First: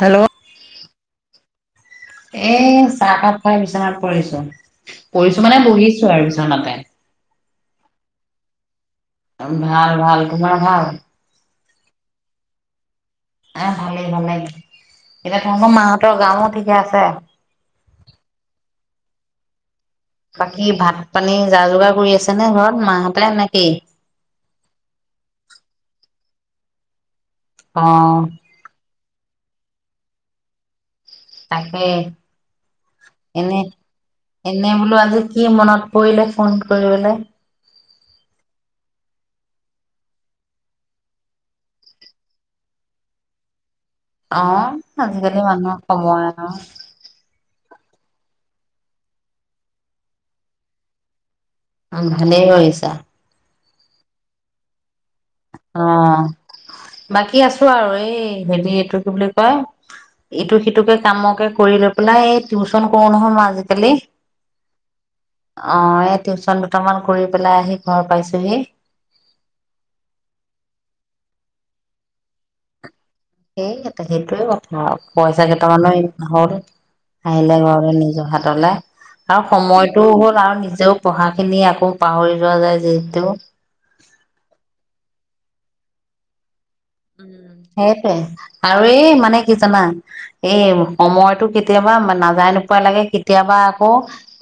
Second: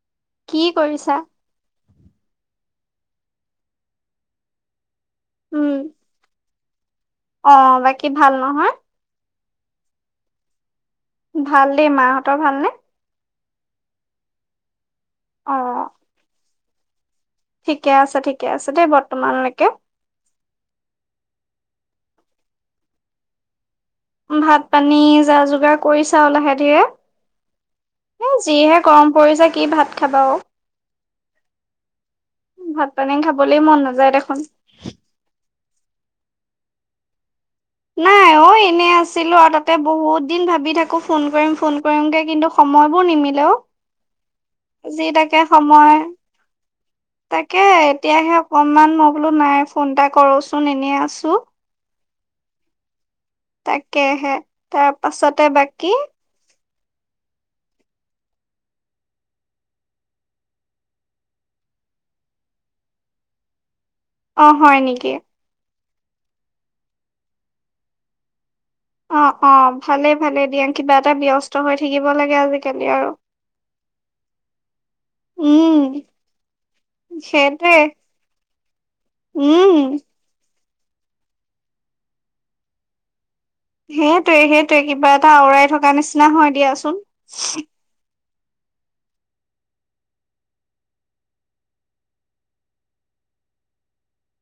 Hello কি কৰিছা এ চাহকাপ খাই বিচনাত পৰিছো পঢ়িছো মানে উম, বহিছো আৰু বিচনাতে অ বাকী ভাল নহয় ভাল ভাল তোমাৰ ভাল ভাল দেই মাহঁতৰ ভালনে আহ ভালেই ভালেই এতিয়া অ তোমালোকৰ মাহতৰ গাঁৱত ঠিকে আছে ঠিকে আছে ঠিকে আছে দেই বৰ্তমানলৈকে বাকী ভাত পানী যা যোগাৰ কৰি আছে নে ঘৰত মাহঁতে নেকি? ভাত পানী যা যোগাৰ কৰিছা লাহে ধীৰে। অ', এ যিহে গৰম পৰি য কি ভাত খাবা অঔ', তাকে। পানী খাবলৈ এনে- মন নাযায় দেখোন। এনে বোলো আজি কি মনত পৰিলে ফোনটো কৰিবনে? নাই অ', এনে আছিলো আৰু তাতে বহুত দিন ভাবি থাকো ফোন কৰিম -ফোন কৰিমগে কিন্তু সময়বোৰ নিমিলে অ ', আহ', আজিকালি মানুহক সময় আৰু তাকে এতিয়াহে অকনমান মই বোলো নাই ফোন এটা কৰচোন এনে আছো। উম ', ভালে কৰিছা। তাকেহে তা পাছতে অ বাকী বাকী আছো আৰু এই হেৰি এইটো কি বুলি কয় ইটো সিটোকে কামকে কৰি লৈ পেলাই এই টিউচন কৰো নহয় মই আজিকালি। অ ', হয় নেকি? অ ', এই টিউশচন দুটামান কৰি পেলাই আহি ঘৰ পাইছোহি। অ', - অ', ভালে- ভালে দিয়া কিবা এটা ব্যস্ত হৈ থাকিব লাগে আজিকালি আৰু সেই সেইটোয়ে কথা আৰু পইচা উম কেইটামানো হল আহিলে সেইটোৱে ঘৰলৈ নিজৰ হাতলৈ আৰু উম সময়টো হ'ল আৰু তেও পঢ়াখিনি আকৌ পাহৰি যোৱা যায় যিহেতু সেইটোৱে -সেইটোৱে কিবা এটা আওৱাই থকা থ নিচিনা হয় দিয়া। উম', সেইটোৱে। আৰু এই মানে কি জানা এই সময়তটো কেতিয়াবা নাযায় নোপোৱা লাগে, কেতিয়াবা আকৌ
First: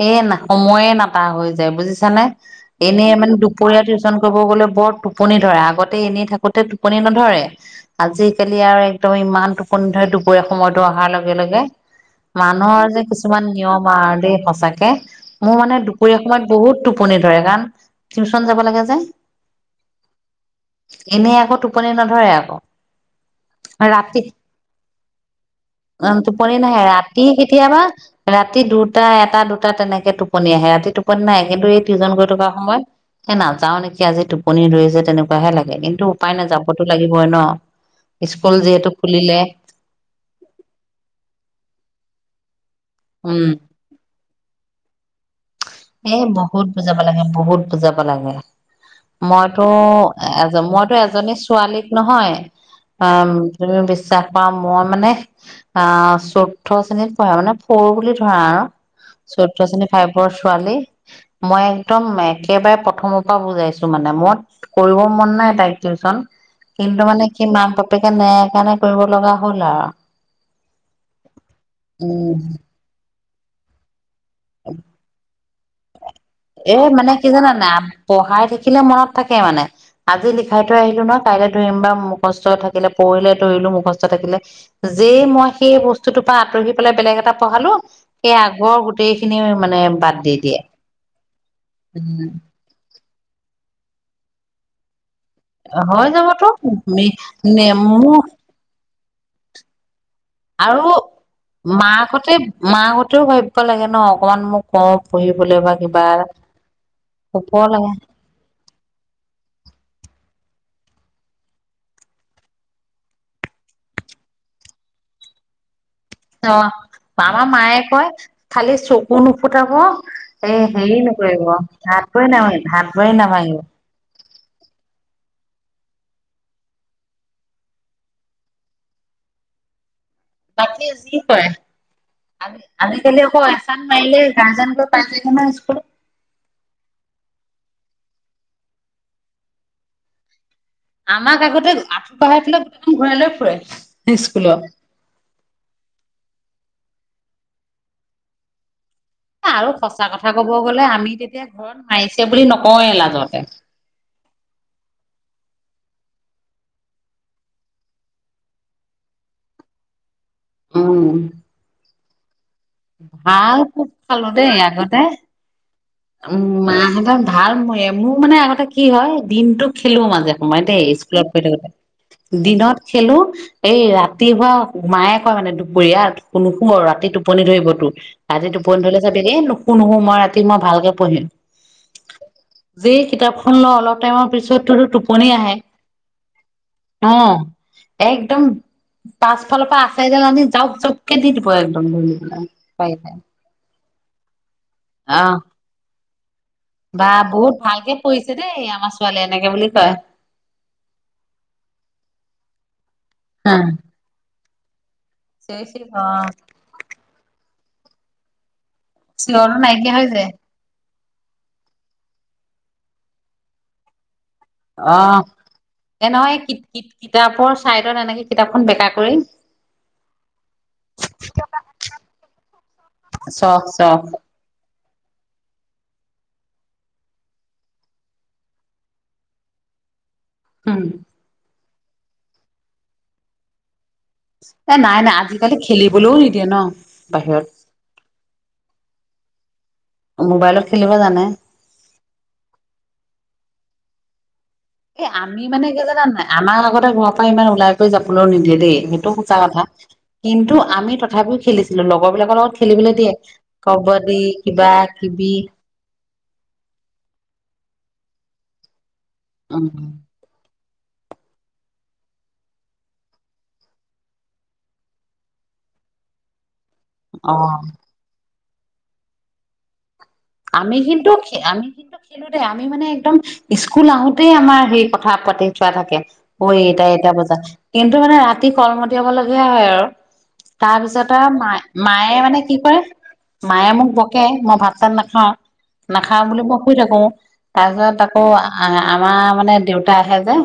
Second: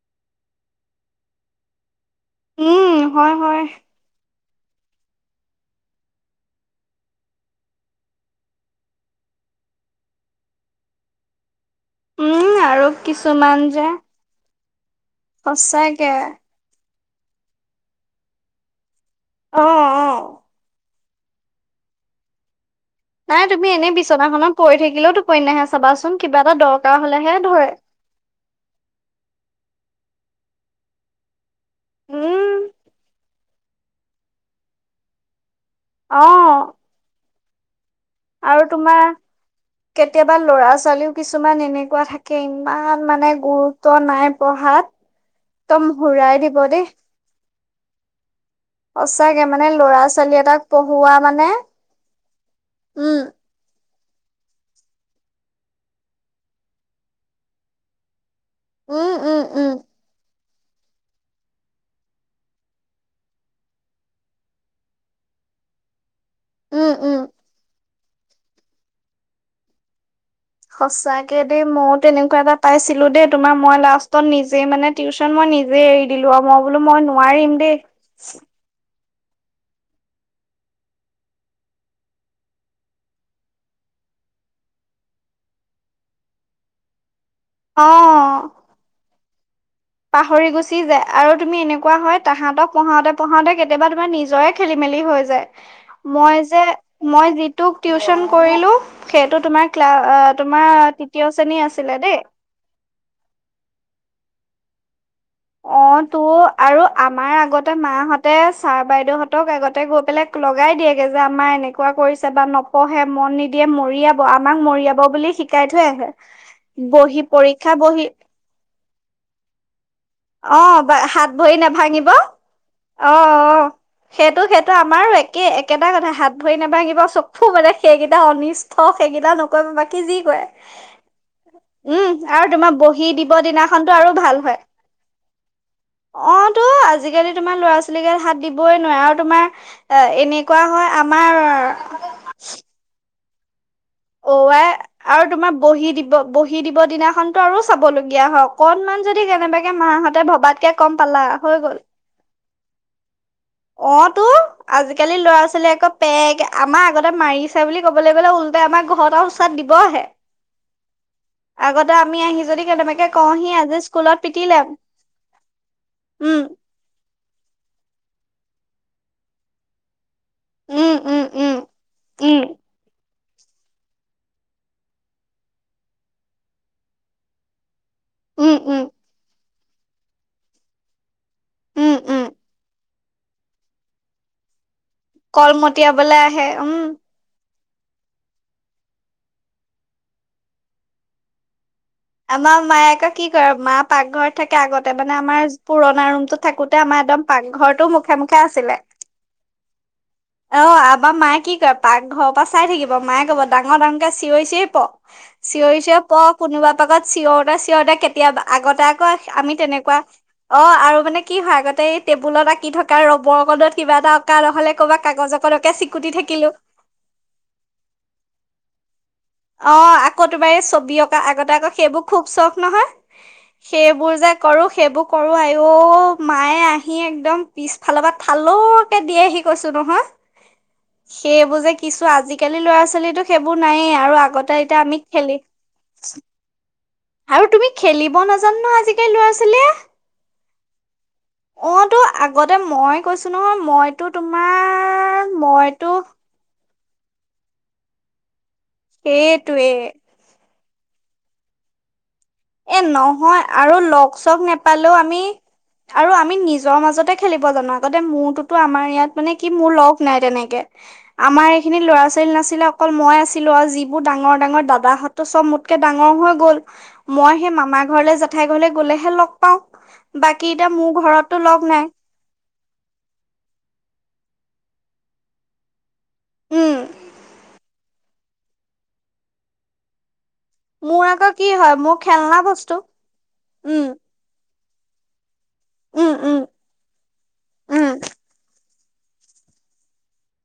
এই সময়ে না টা হৈ যায় বুজিছা নাই উম এনেই হয় মানে হয় দুপৰীয়া টিউশন ক'ব গ'লে বৰ টোপনি ধৰে আগতে এনেই থাকোতে টোপনি নধৰে। আজিকালি আৰু একদম ইমান টোপনি ধৰে দুপৰীয়া সময়তো অহাৰ লগে- লগে। উম আৰু মানুহৰ যে কিছুমান যে নিয়ম আৰু দ সঁচাকে কে', মোৰ মানে সঁচাকে দুপৰীয়া সময়ত বহুত টোপনি ধৰে কাৰণ টিউচন যাব লাগে যে অ', - অ', এনেই আকৌ টোপনি নধৰে আকৌ নাই তুমি এনেই ৰাতি বিচনাখনত পৰি থাকিলেও টোপনি নাহে চাবাচোন কিবা এটা টোপনি নাহে, দৰকাৰ ৰাতি হলেহে ধৰে কেতিয়াবা ৰাতি দুটা এটা দুটা তেনেকে টোপনি আহে ৰাতি টোপনি নাই? এইটো টিজন গৈ থকা উম সময়ত এ', নাযাও নেকি আজি টোপনি ধৰিছে তেনেকোৱাহে লাগে কিন্তু অ উপায় নাযাবতো লাগিব। হয় নঃ আৰু তোমাৰ কেতিয়াবা লৰা -ছোৱালীও কিছুমান এনে কোৱা থাকে ইম', ইমান মানে উম গুৰুত্ব নাই। পহাত। এ', বহুত বুজাব লাগে বহুত। যাব লাগে। সঁচাকে মানে মইতো ল'ৰা ছোৱালী এটাক এজন, মইতো পঢ়োৱা এজনী মানে ছোৱালীক নহয় উম অ', তুমি বিশ্বাস পাওঁ। মই মানে অ', চৈধ্য শ্ৰেণীত পঢ়া মানে ফৰ বুলি ধৰা আৰু উম উম চৈধ্য উম শ্ৰেণী ফাই ছোৱালী, মই একদম একেবাৰে প্ৰথমৰ পৰা বুজাইছো মানে, মত কৰিব মন নাই তাইক টিউচন। উম কিন্তু উম মানে কিমান পা বাপেকে নাই হেই কাৰণে কৰিব লগা হ'ল আৰু। সঁচাকে দেই মইো তেনেকুৱা উম এটা পাইছিলো দেই, তোমাৰ মই লাষ্ট, ত', নিজে মানে টিউচন মই নিজে ৰেইড এ', মানে কি জানা নাই, পঢ়াই থাকিলে মনত তাকেই মানে আজি লিখাই থৈ আহিলো নহ', কাইলৈ ধৰিম বা মুখস্থ থাকিলে পৰিলে, ধৰিলো, মুখস্থ থাকিলে, যেই মই সেই বস্তুটোৰ পৰা আঁতৰি পেলাই বেলেগ এটা পঢ়ালো সেই অ আগৰ গোটেই খিনি। মানে বাদ দি পাহৰি দিয়ে। গুচি যায় আৰু তুমি এনেকুৱা হয়, উম তাহাঁতক প পঢ়াওঁতে পঢ়াওঁতে কেতিয়াবা তোমাৰ নিজৰে খেল-মেলি হৈ যায়। যে', হৈ মই যাবতো যে', মই যিটোক মোৰ টিউচন কৰিলো সেইটো তোমাৰ ক্লাব। আৰু দেই মাকঁহতে-মাকঁহতেও ভাবিব লাগে ন', অকমান মোক অ', অ', তো আৰু আমাৰ শুব আগতে লাগে মাহঁতে ছাৰ বাইদেউহঁতক আগতে গৈ পেলাই লগাই দিয়েগৈ যে আমাৰ এনেকুৱা কৰিছে বা নপঢ়ে মন নিদিয়ে মৰিয়াব, আমাক মৰিয়াব বুলি শিকাই থৈ আহে। অ', বহি আমাৰ পৰীক্ষা মায়ে বহি কয় খালি চকু নুফুটাব, এ অ', বা হেৰি হাত নকৰিব ভৰি হাত নাভাঙিব ভৰি নাভাঙিব হাত ভৰি নাভাঙিব অ', -', সেইটো- সেইটো আমাৰ একে-একেটা কথা হাত ভৰি নভাঙিব চকু মানে সেইকেইটা অনিষ্ট সেইকেইটা নকৰিব বাকী কি ', যি ', কৰে বাকী যি কৰে উম', আৰু তোমাৰ বহি আজিকালি দিব আকৌ এচাত দিনাখনতো আৰু মাৰিলে ভাল হয়। গাৰ্জেন গৈ পাই যায়গে নহয় স্কুলত অ তো আজিকালি তোমাৰ লৰা ল ছালী গাল হাত দিবই নোৱাৰে আৰু তোমাৰ এ এনে আমাক আগতে আঁঠু কঢ়াই পেলাই গোটেইখন ঘৰাই লৈ ফুৰে ফুৱে [unintelligible] ৱ আৰু তোমাৰ বহি দিব বহি দিব দিনাখনতো আৰু চাবলগীয়া হয় অকনমান যদি আৰু কেনেবাকে সচা মাহঁতে কথা কব ভবাতকে গ'লে কম আমি পালা তেতিয়া হৈ গ'ল ঘৰত মাৰিছে বুলি নকওঁয়ে হয় লাজতে অ তো আজিকালি লৰা ছোৱালীয়ে আকৌ পেক আমাৰ আগতে মাৰিছে বুলি কবলৈ গ'লে উল্টাই আমাৰ ঘৰত আৰু এচাত দিবহে অ আগতে আমি আহি যদি কেনেবাকে কওঁ সি ভাল আজি খুব স্কুলত খালো দেই পিটিলে আগতে উ উম মাহতত ভাল মোৰ মানে আগতে কি হয় দিনতোক খেলো মাজে সময়ে দেই উম উম স্কুলত প উম থাকোতে উম দিনত খেলো এই ৰাতিপুৱা মায়ে কয় মানে দুপৰীয়া নুশু আৰু ৰাতি টোপনি ধৰি ঘতো ৰাতি উম উম টোপনি ধৈলে চাবি নো কোনো সময় ৰাতি মই ভালকে পঢ়িম উম উম যে কিতাপখন লওঁ অলপ টাইমৰ পিছতো কল মতিয়াবলে আহে উম অ একদম পাছ ফালৰ পৰা আচাইডাল আনি যাওক জাওকে দি দিব এক ৰ [unintelligible] আমাৰ মায়ে আকো কি কৰে মা পাকঘৰ থাকে আগতে মানে অহ আমাৰ পুৰণা ৰুমতো থাকোতে আমাৰ বা একদম বহুত পাকঘৰটো মুখে মুখে আছিলে বাই অ আবা মায়ে কি কৰে পাক ঘৰৰ পৰা চাই থাকিব মায়ে কব হা ডাঙৰ ডাঙৰকে চিঞৰি চিঞৰি প চিঞৰিছে চিঞৰি চিঞৰি অ প কোনোবা পাগত চিঞৰ এটা তেতে কেতিয়া আগত এ ত ক আমি চিঞৰটো নাইকিয়া তেনেকুৱা হৈ যায় অ আৰু মানে কি হয় আগতে এই টেবুলত আঁকি থকা ৰবৰ কডত কিবা এটা অঁকা নহ'লে অ ক'ৰবাত কাগজ অকনকে চিকুটি এনেহয় থাকিলো কিতাপৰ চাইডত এনেকে কিতাপখন বেকা কৰি অঁ আকৌ তোবাৰ ছবি অঁকা আগতে আকৌ সেইবোৰ খুব চখ নহয় চখ চখ সেইবোৰ যে কৰোঁ সেইবোৰ কৰো আই অ মায়ে আহি একদম পিছফালৰ পৰা থালওঁ কে দিয়েহি কৈছো নহয় উম সেইবোৰ যে কি কিছু আজিকালি ল'ৰা ছোৱালীতো সেইবোৰ নায়েই আৰু আগতে এ এতিয়া আমি নাই নাই খেলি আজিকালি খেলিবলৈও নিদিয়ে ন বাহিৰত জ আজিকালি লৰাছোৱালিয়ে মোবাইলত খেলিব জানে অ তো আগতে মই কৈছো নহয় মই তুম এ আমি মানে কি জান নাই আমাৰ লগত ত ঘৰ পৰা ই ওলাই যাবলৈ নিদিলে দেই সেইটো সুচা কথা সেইটোৱে কিন্তু আমি তথাপিও খেলিছিলোঁ লগ লগৰ বিলাকৰ লগত এ খেলিবলৈ দিয়ে নহয় আৰু লগ কবাডী চগ কিবা নেপালেও আমি কিবি আৰু আমি নিজৰ মাজতে খেলিব জানো আগতে মূৰটোতো আমাৰ ইয়াত মানে কি উম মোৰ লগ নাই তেনেকে আমাৰ এইখিনি ল'ৰা ছোৱালী নাছিলে অকল মই আছিলো আৰু যিবোৰ ডাঙৰ ডাঙৰ দাদাহতো চব মোতকে ডাঙৰ হৈ গ'ল মই সেই অ মামা ঘৰলে যা ঠাই ঘলৈ গলেহে লগ পাওঁ বাকী এতিয়া আমি মোৰ কিন্তু ঘৰতো লগ আমি নাই কিন্তু খেলোতে আমি মানে একদম স্কুল আহোতেই আমাৰ কি কথা পাতি থোৱা থাকে অ উম এটাই এটা বজা কিন্তু মানে ৰা কলমতিয়াব লগীয়া হয় আৰু মোৰ তাৰপিছত আৰু আকৌ কি মায় হয় মোৰ মায়ে খেলনা মানে কি বস্তু কৰে মায়ে উম মোক বকে মই ভাত ত [unintelligible] হা উম নাখাওঁ উম বুলি মই শুই থাকো তাৰ উম পিছত আকৌ আহ আমাৰ মানে দেউতা আহে যে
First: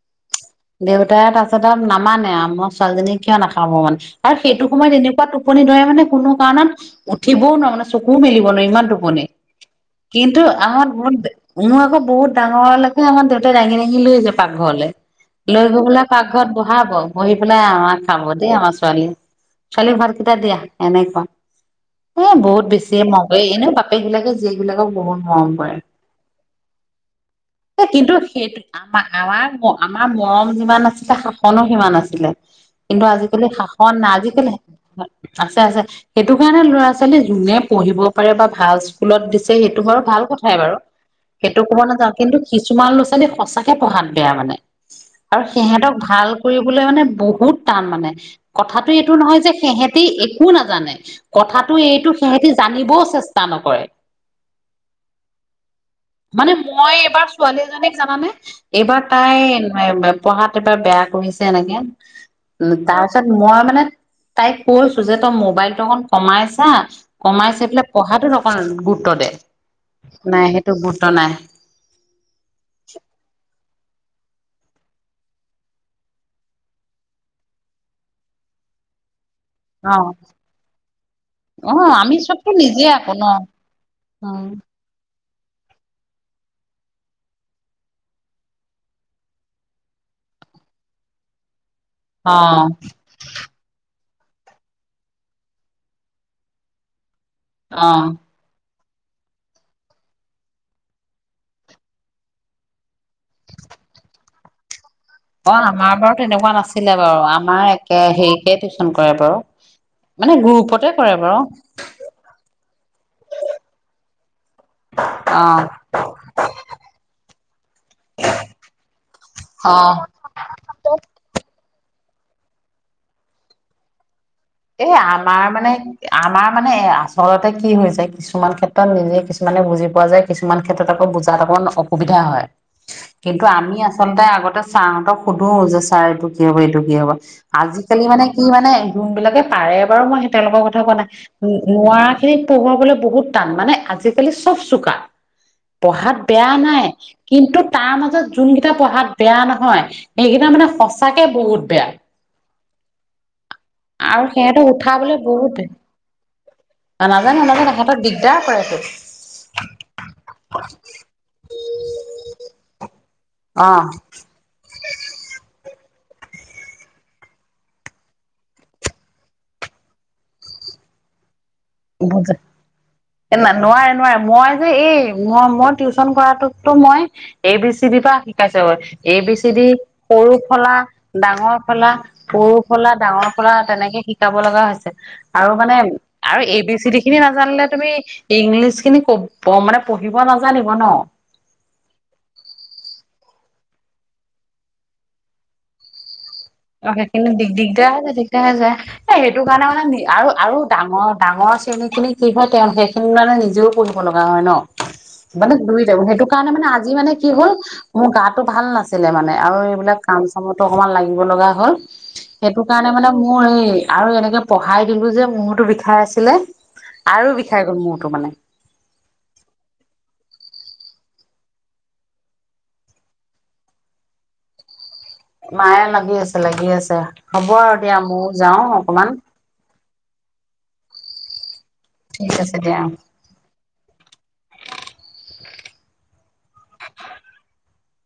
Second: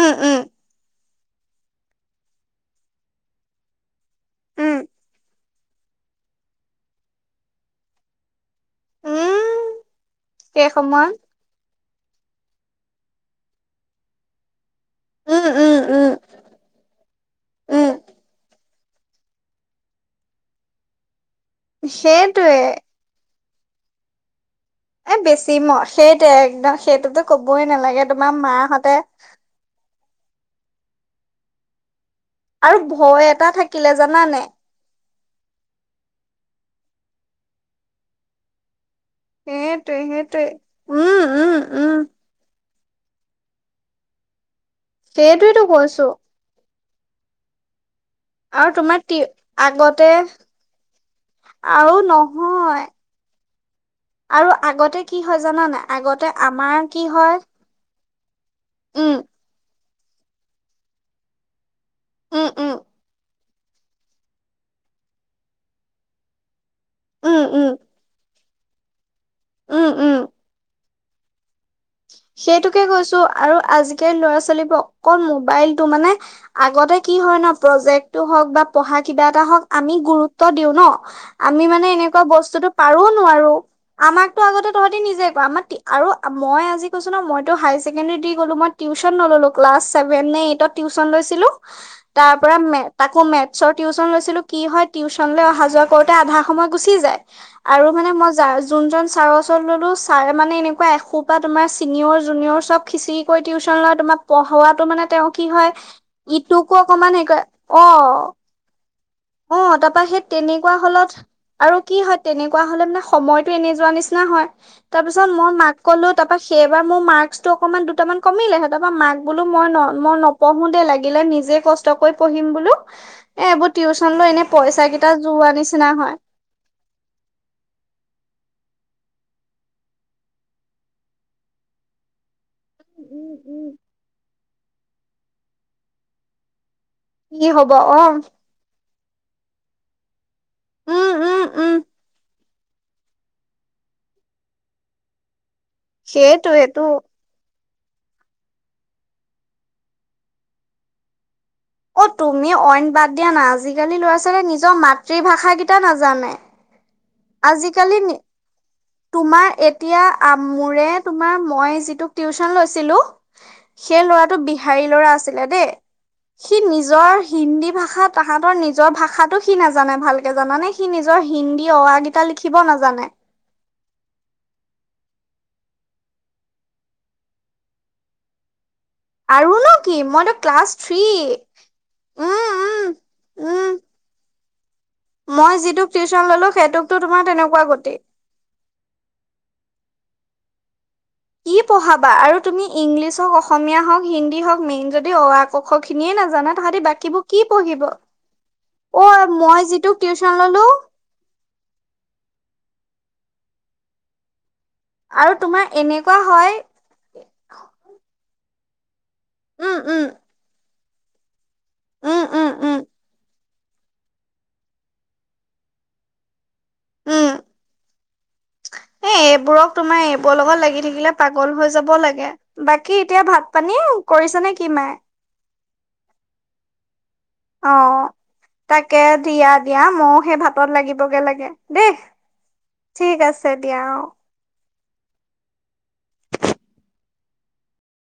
উম উম দেউতাই তাৰািছত নামানে আও ছোৱালীজনীক কিয় নাখাব মানে আৰু সেইটো উম সময়ত এনেকুৱা টোপনি ধৰে মানে কোনো কাৰণত উঠিবও নোৱো মানে চকু মিলিব নোৱাৰো ইমান মনে উম কিন্তু সেই আমাৰ সময়ত মন উ [unintelligible] বহুত ডাঙৰলৈকু মাৰ দেউতাই দাঙি দাঙি লৈ যায় পাকঘৰলৈ উম লৈ উম গৈ পলে উম পাকঘৰত বহাব বহি পেলাই উম আমাক খাব দেই আমাৰ ছোৱালী ছোৱালী ভাত কেইটা দিয়া এনেকুৱা সেইটোৱে হয়নে প এইবিলাকে এ বেছি ম সেইটোৱে একদম সেইটোতো কবই এ নালাগে কিন্তু তোমাৰ সেইটো মাহঁতে আমাৰ আমাৰ আমাৰ মৰম যিমান আছিল শাসনো সিমান আছিল ছিল আৰু কিন্তু ভয় এটা আজিকালি থাকিলে শাসন নাই জানানে আজিকালি আছে আছে সেইটো কাৰণে ল'ৰা ছোৱালী যোনে পঢ়িব পাৰে বা খা ফুলত দিছে সেইটো সেইটোৱে বাৰ ভাল সেইটোৱে কথাই বাৰু উম উম সেইটো ক'ব উম নাযাওঁ কিন্তু তোমাৰ ল'ৰা ছোৱালী সঁচাকে পঢ়াত বেয়া মানে আৰু সেইটোৱেতো সিহঁতক কৈছো ভাল কৰি লে মানে বহুত টান মানে আৰু কথাটো তোমাৰ তি এইটো নহয় যে সেহেতি আগতে একো নাজানে কথাটো আৰু এইটো সিহতি নহয় জানিবও চেষ্টা চেস্তা নকৰে আৰু আগতে কি হয় জানানে আগতে আমাৰ কি হয় জানে এইবাৰ উম তাই পঢ়াত এবাৰ বেয়া কৰিছে এনেকে উম উম তাৰপিছত মই মানে তাইক কৈছো যে তই মোবাইলটো অকন কমাইছা উম উম কমাইছে অকণ গুৰুত্ব দে উম উম নাই সেইটো বুথ ঘটনাই সেইটোকে কৈছো আৰু আজিকালি ল'ৰা ছোৱালীবোৰ অকল মোবাইল টো মানে আগতে কি হয় ন প্ৰজেক্টটো হওক বা পঢ়া কিবা হক অ আমি গুৰুত্ব দিও ন আমি অ মানে আমি এনেকুৱা চবতো বস্তুতো নিজে পাৰোও আকো ন নোৱাৰো আমাকতো উম, আগতে তহঁতি নিজে আমাৰ আৰু মই আজি কৈইছো ন মই হায়ছেকেনডেৰি গলো মইটিউচন নলো ক্লছ ছেভে নে এইটত টউচন লৈছিলো তাৰ অ পৰা তো মেচত টিউশচন লৈছিলোঁ কি হয় টিউচনলৈ অহা যোৱা কৰোঁতে আধা সময় গুচি যায় আৰু অ মানে মই যাওঁ যোনজন ছাৰৰ ওচৰত ললো ছাৰ মানে এনেকুৱা এসোপাত তোমাৰ চিনিয়ৰ জুনিয়ৰ চব খিচৰি কৰি টিউশচন লয় তোমাক পঢ়োৱটো মানে তেওঁ কি অ হয় আমাৰ বাৰু তেনেকুৱা ইটোকো নাছিলে অকমান বাৰু হেৰি কৰে আমাৰ একে অ হেৰিকে টিউশচন অ তাৰপা সেই তেনেকুৱা কৰে হলত বাৰু আৰু কি হয় তেনেকুৱা হলে মানে সময়তটো এনে যোৱা নিচিনা হয় তাৰপিছত অ মই মাক কলো ত সেইবাৰ মোৰ মাক অকমান দুটামান কমিলে সতাৰাপ পৰা মাক বোলো মই অ ন মই নঢ়ো দে লাগিলে নিজে কষ্ট পিছতকে পঢ়িম বোলোঁ এ এইবোৰ টিউচ চন্দ এনে পইচা এ কেইটা আমাৰ যোৱা মানে নিচিনা হয় আমাৰ মানে আচলতে কি হৈ হৈছে কিছুমান ক্ষেত্ৰত নিজ কিছুমানে বুজি পোৱা যায় কিছুমান ক্ষেত্ৰত আকৌ বুজাত অকণ অসুবিধা হয় কিন্তু আমি আচলতে আগতে ছাৰহঁতক সোধো যে ছাৰ এইটো কি হ'ব এইটো হ'ব কি হব অ আজিকালি মানে কি মানে ধবিলাকে পাৰে বাৰু মই তেওঁলোকৰ কথা কোৱা নাই উম উম উম নোৱাৰা খিনিত পঢ়োয়াবলৈ বহুত টান মানে আজিকালি চব চোকা পঢ়াত বেয়া সেইটোৱেটো নাই কিন্তু তাৰ মাজত যোনকেইটা পঢ়াত বেয়া নহয় সেইকেইটা মানে সঁচাকে বহুত বেয়া অ তুমি অইন বাদ দিয়া না আজিকালি ল'ৰা আৰু ছোৱালী সিহঁতক নিজৰ উঠাবলৈ বহুত মাতৃভাষা বেয়া কেইটা নাজানে নাজানো নাজানো আজিকালি সিহঁতক দিগদাৰ কৰেতো তোমাৰ এতিয়া মোৰে তোমাৰ মই যিটো টিউচন লৈছিলো অ সেই ল'ৰাটো বিহাৰী ল'ৰা আছিলে সি নিজৰ হিন্দী ভাষা তাহাঁতৰ নিজৰ ভাষাতটো সি নাজানে ভালকে জানানে সি নিজৰ হিন্দী অৱ বুজ ন নোৱাৰে নোৱাৰে মই যে এই মই মই টিউচন কৰাটোতো মই এ বি চি বি পৰা শিকাইছো এ বি চি আৰু দি নো কি মইতো সৰু ক্লাছ ফলা থ্ৰী ডাঙৰ ফলা উম সৰু ফলা ডাঙৰ উম ফলা উম তেনেকে শিকাব লগা হৈছে মই যিটো টিউচন ললো সেইটো যিখিনি নাজানিলে তুমি ইংলিছ খিনি কব মানে পঢ়িব নাজানিব ন কি পঢ়াবা আৰু তুমি ইংলিছ হওঁক অসমীয়া হওঁক হিন্দী হওঁক মেইন যদি অ আ ক খ খিনিয়ে নাজানা তাহাঁতি অ বাকীবোৰ সেইখিনি কি দি পঢ়িব দিগদাৰ হৈ যায় দিগদাৰ হৈ যায় এই অ সেইটো মই কাৰণে যিটোক মানে আৰু টিউচন আৰু ললো ডাঙৰ ডাঙৰ শ্ৰেণী খিনি কি হয় তেওঁ সেইিন সেইিনি মানে নিজেও পঢ়িব লগা হয় ন আৰু মানে তোমাৰ [unintelligible] এনেকুৱা সেইটো কাৰণে হয় মানে আজি মানে কি হ'ল মোৰ গাত টো ভাল নাছে আছিলে মানে আৰু উম এইবিলাক উম কাম চামতো অকমান লাগিব লগা উম উম সেইটো উম কাৰণে মানে মোক মই এই আৰু এনেকে পঢ়াই দিলো যে মোৰতো বিষাই আছিলে আৰু উম বিষাই গল মোৰটো মানে এইবোৰ লগত লাগি থাকিলে পাগল হৈ যাব লাগে বাকী এতিয়া ভাত পানী কৰিছে নে কি মাই মায়ে লাগি আছে লাগি আছে হ'ব অ আৰু দিয়া ময় যাওঁ তাকে অকণমান দিয়া দিয়া ময়ো সেই ভাতত লাগিবগে লাগে দেই ঠিক আছে দিয়া ঠিক আছে দিয়া অ